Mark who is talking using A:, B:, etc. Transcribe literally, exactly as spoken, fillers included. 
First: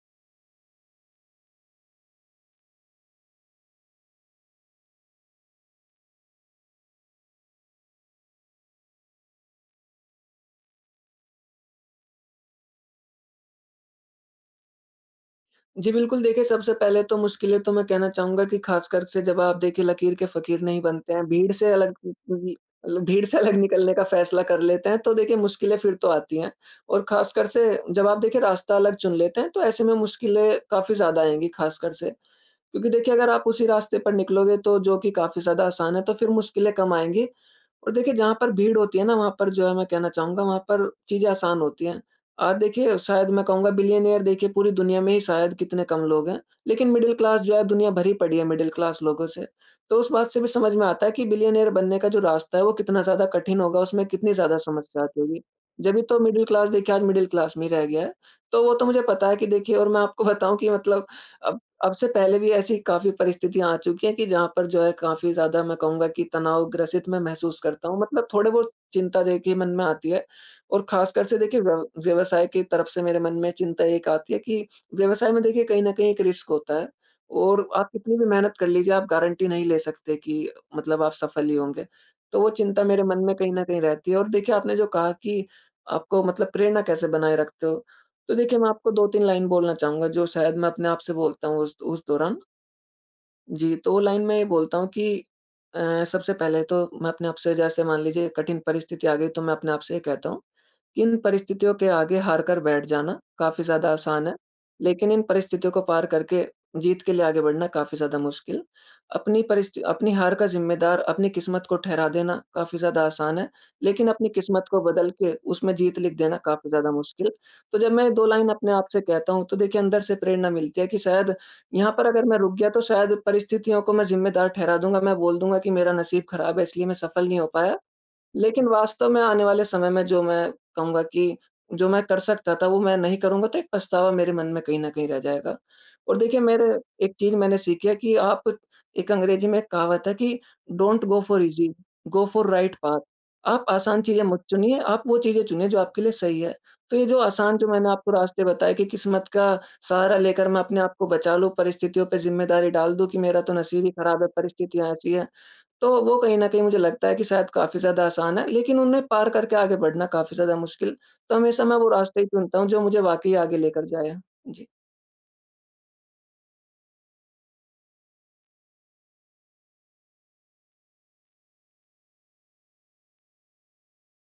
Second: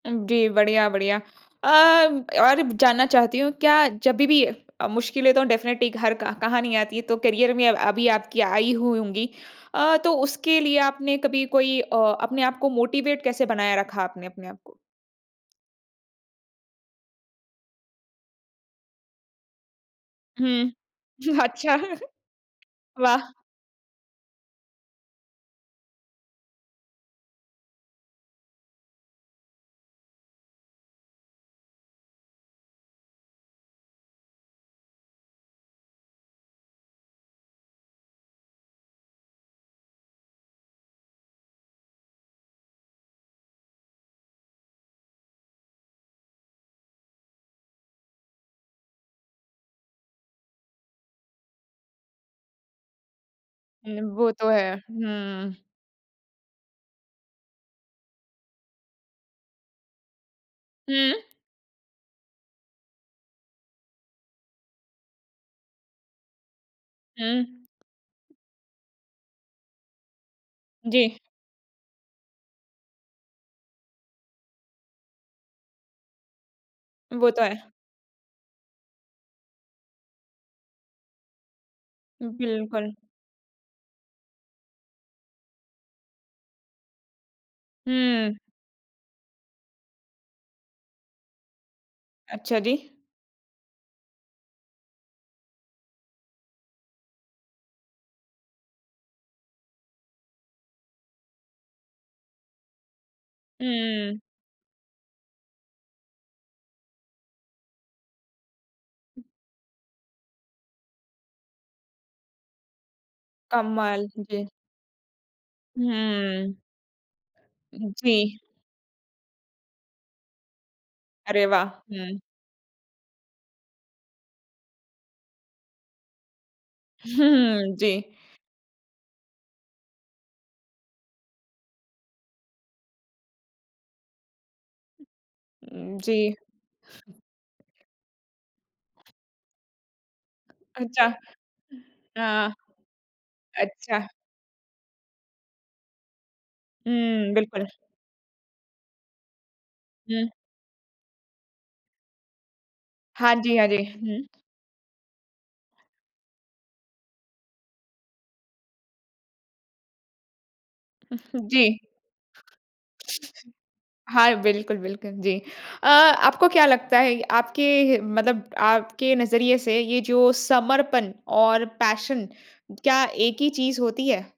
A: जी, बढ़िया-बढ़िया। अ, और जानना चाहती हूँ क्या जब भी भी अ, मुश्किलें तो डेफ़िनिटली घर का कहाँ नहीं आती है तो करियर में अब अभी आपकी आयी हुई होंगी। अ, तो उसके लिए आपने कभी कोई अ, अपने आप को मोटिवेट कैसे बनाया रखा आपने अपने आपको?
B: जी, बिल्कुल। देखिए सबसे पहले तो मुश्किलें तो मैं कहना चाहूँगा कि ख़ासकर से जब आप देखिए लकीर के फ़क़ीर नहीं
A: हुँ।
B: बनते हैं, भीड़ से
A: अच्छा।
B: अलग खुद से भी मतलब भीड़
A: वाह!
B: से अलग निकलने का फ़ैसला कर लेते हैं तो देखिए मुश्किलें फिर तो आती हैं। और ख़ासकर से जब आप देखिए रास्ता अलग चुन लेते हैं तो ऐसे में मुश्किलें काफ़ी ज़्यादा आएँगी ख़ासकर से। क्योंकि देखिए अगर आप उसी रास्ते पर निकलोगे तो जो कि काफ़ी ज़्यादा आसान है तो फिर मुश्किलें कम आएँगी। और देखिए जहाँ पर भीड़ होती है ना वहाँ पर जो है मैं कहना चाहूँगा वहाँ पर चीज़ें आसान होती हैं। आप देखिए शायद मैं कहूँगा बिलियनेयर देखिए पूरी दुनिया में ही शायद कितने कम लोग हैं। लेकिन मिडल क्लास जो है दुनिया भरी पड़ी है मिडल क्लास लोगों से। तो उस बात से भी समझ में आता है कि बिलियनेयर बनने का जो रास्ता है वो कितना ज़्यादा कठिन होगा,
A: हुँ,
B: उसमें
A: वो
B: कितनी
A: तो
B: ज़्यादा
A: है।
B: समस्या आती होगी।
A: हुँ।
B: जब ही तो मिडल क्लास देखिए आज मिडल क्लास में ही रह गया है। तो वो तो मुझे पता है कि देखिए और मैं आपको बताऊँ कि मतलब
A: हुँ।
B: अब अब से पहले भी ऐसी काफ़ी परिस्थितियाँ आ चुकी है कि जहाँ पर जो है काफ़ी ज़्यादा मैं कहूँगा कि तनाव ग्रसित मैं महसूस
A: हुँ।
B: करता हूँ। मतलब थोड़े बहुत चिंता देखिए मन में आती है। और
A: जी।
B: ख़ासकर से देखिए व्यव व्यवसाय की तरफ से मेरे मन में चिंता एक आती है कि व्यवसाय में देखिए कहीं न कहीं एक रिस्क होता है।
A: वो तो
B: और
A: है।
B: आप कितनी भी मेहनत कर लीजिए आप गारंटी नहीं ले सकते कि मतलब आप सफल ही होंगे। तो वो चिंता
A: बिल्कुल।
B: मेरे मन में कहीं न कहीं रहती है। और देखिए आपने जो कहा कि आपको मतलब प्रेरणा कैसे बनाए रखते हो।
A: हुँ।
B: तो देखिए मैं आपको दो तीन लाइन बोलना चाहूँगा जो शायद मैं अपने आप से बोलता हूँ उस उस दौरान।
A: अच्छा, जी।
B: जी तो वो लाइन में ये बोलता हूँ कि अ, सबसे पहले तो मैं अपने आप से जैसे मान लीजिए कठिन परिस्थिति आ गई तो मैं अपने आप से ये कहता हूँ कि इन परिस्थितियों के आगे हार कर बैठ जाना काफ़ी ज़्यादा
A: हुँ।
B: आसान है। लेकिन इन परिस्थितियों को पार करके जीत के लिए आगे बढ़ना काफ़ी ज़्यादा मुश्किल। अपनी परिस्थि अपनी हार का ज़िम्मेदार अपनी किस्मत को ठहरा देना काफ़ी ज़्यादा आसान है।
A: कमाल
B: लेकिन
A: की
B: अपनी
A: जे
B: किस्मत को बदल के उसमें जीत लिख देना
A: हुँ।
B: काफ़ी ज़्यादा मुश्किल। तो जब मैं दो
A: जी।
B: लाइन अपने आप से कहता हूँ तो देखिए अंदर से प्रेरणा मिलती है कि शायद
A: अरे वाह!
B: यहाँ पर
A: हुँ।
B: अगर मैं रुक गया तो शायद परिस्थितियों को मैं ज़िम्मेदार ठहरा दूँगा। मैं बोल दूँगा कि मेरा नसीब ख़राब है इसलिए मैं सफल नहीं हो
A: हुँ,
B: पाया।
A: जी।
B: लेकिन वास्तव में आने वाले समय में जो मैं कहूँगा कि जो मैं कर सकता था वो मैं नहीं करूँगा तो एक पछतावा मेरे मन में कहीं न कहीं रह जाएगा। और
A: जी।
B: देखिए मेरे एक चीज़ मैंने सीखी है कि आप एक अंग्रेजी में एक कहावत है कि
A: अच्छा।
B: Don't go
A: hmm,
B: for easy, go for
A: हाँ।
B: Right path. आप आसान
A: अच्छा।
B: चीज़ें मत चुनिए, आप वो चीज़ें चुनिए जो आपके लिए सही है। तो ये जो
A: हुँ,
B: आसान जो
A: बिल्कुल।
B: मैंने आपको रास्ते बताए कि किस्मत का सहारा
A: हुँ।
B: लेकर मैं अपने आप को बचा लूँ परिस्थितियों पर ज़िम्मेदारी डाल दूँ कि
A: हाँ
B: मेरा तो
A: जी, हाँ जी।
B: नसीब ही ख़राब
A: हुँ।
B: है परिस्थितियाँ ऐसी है। तो वो कहीं न कहीं मुझे लगता है कि शायद काफ़ी ज़्यादा आसान है। लेकिन उन्हें पार करके आगे बढ़ना काफ़ी ज़्यादा मुश्किल। तो हमेशा मैं
A: जी।
B: वो रास्ते ही चुनता हूँ जो मुझे वाक़ई आगे लेकर जाए।
A: हाँ,
B: जी।
A: बिल्कुल, बिल्कुल जी। अ, आपको क्या लगता है आपके हे मतलब आपके नज़रिए से ये जो समर्पण और पैशन क्या एक ही चीज़ होती है?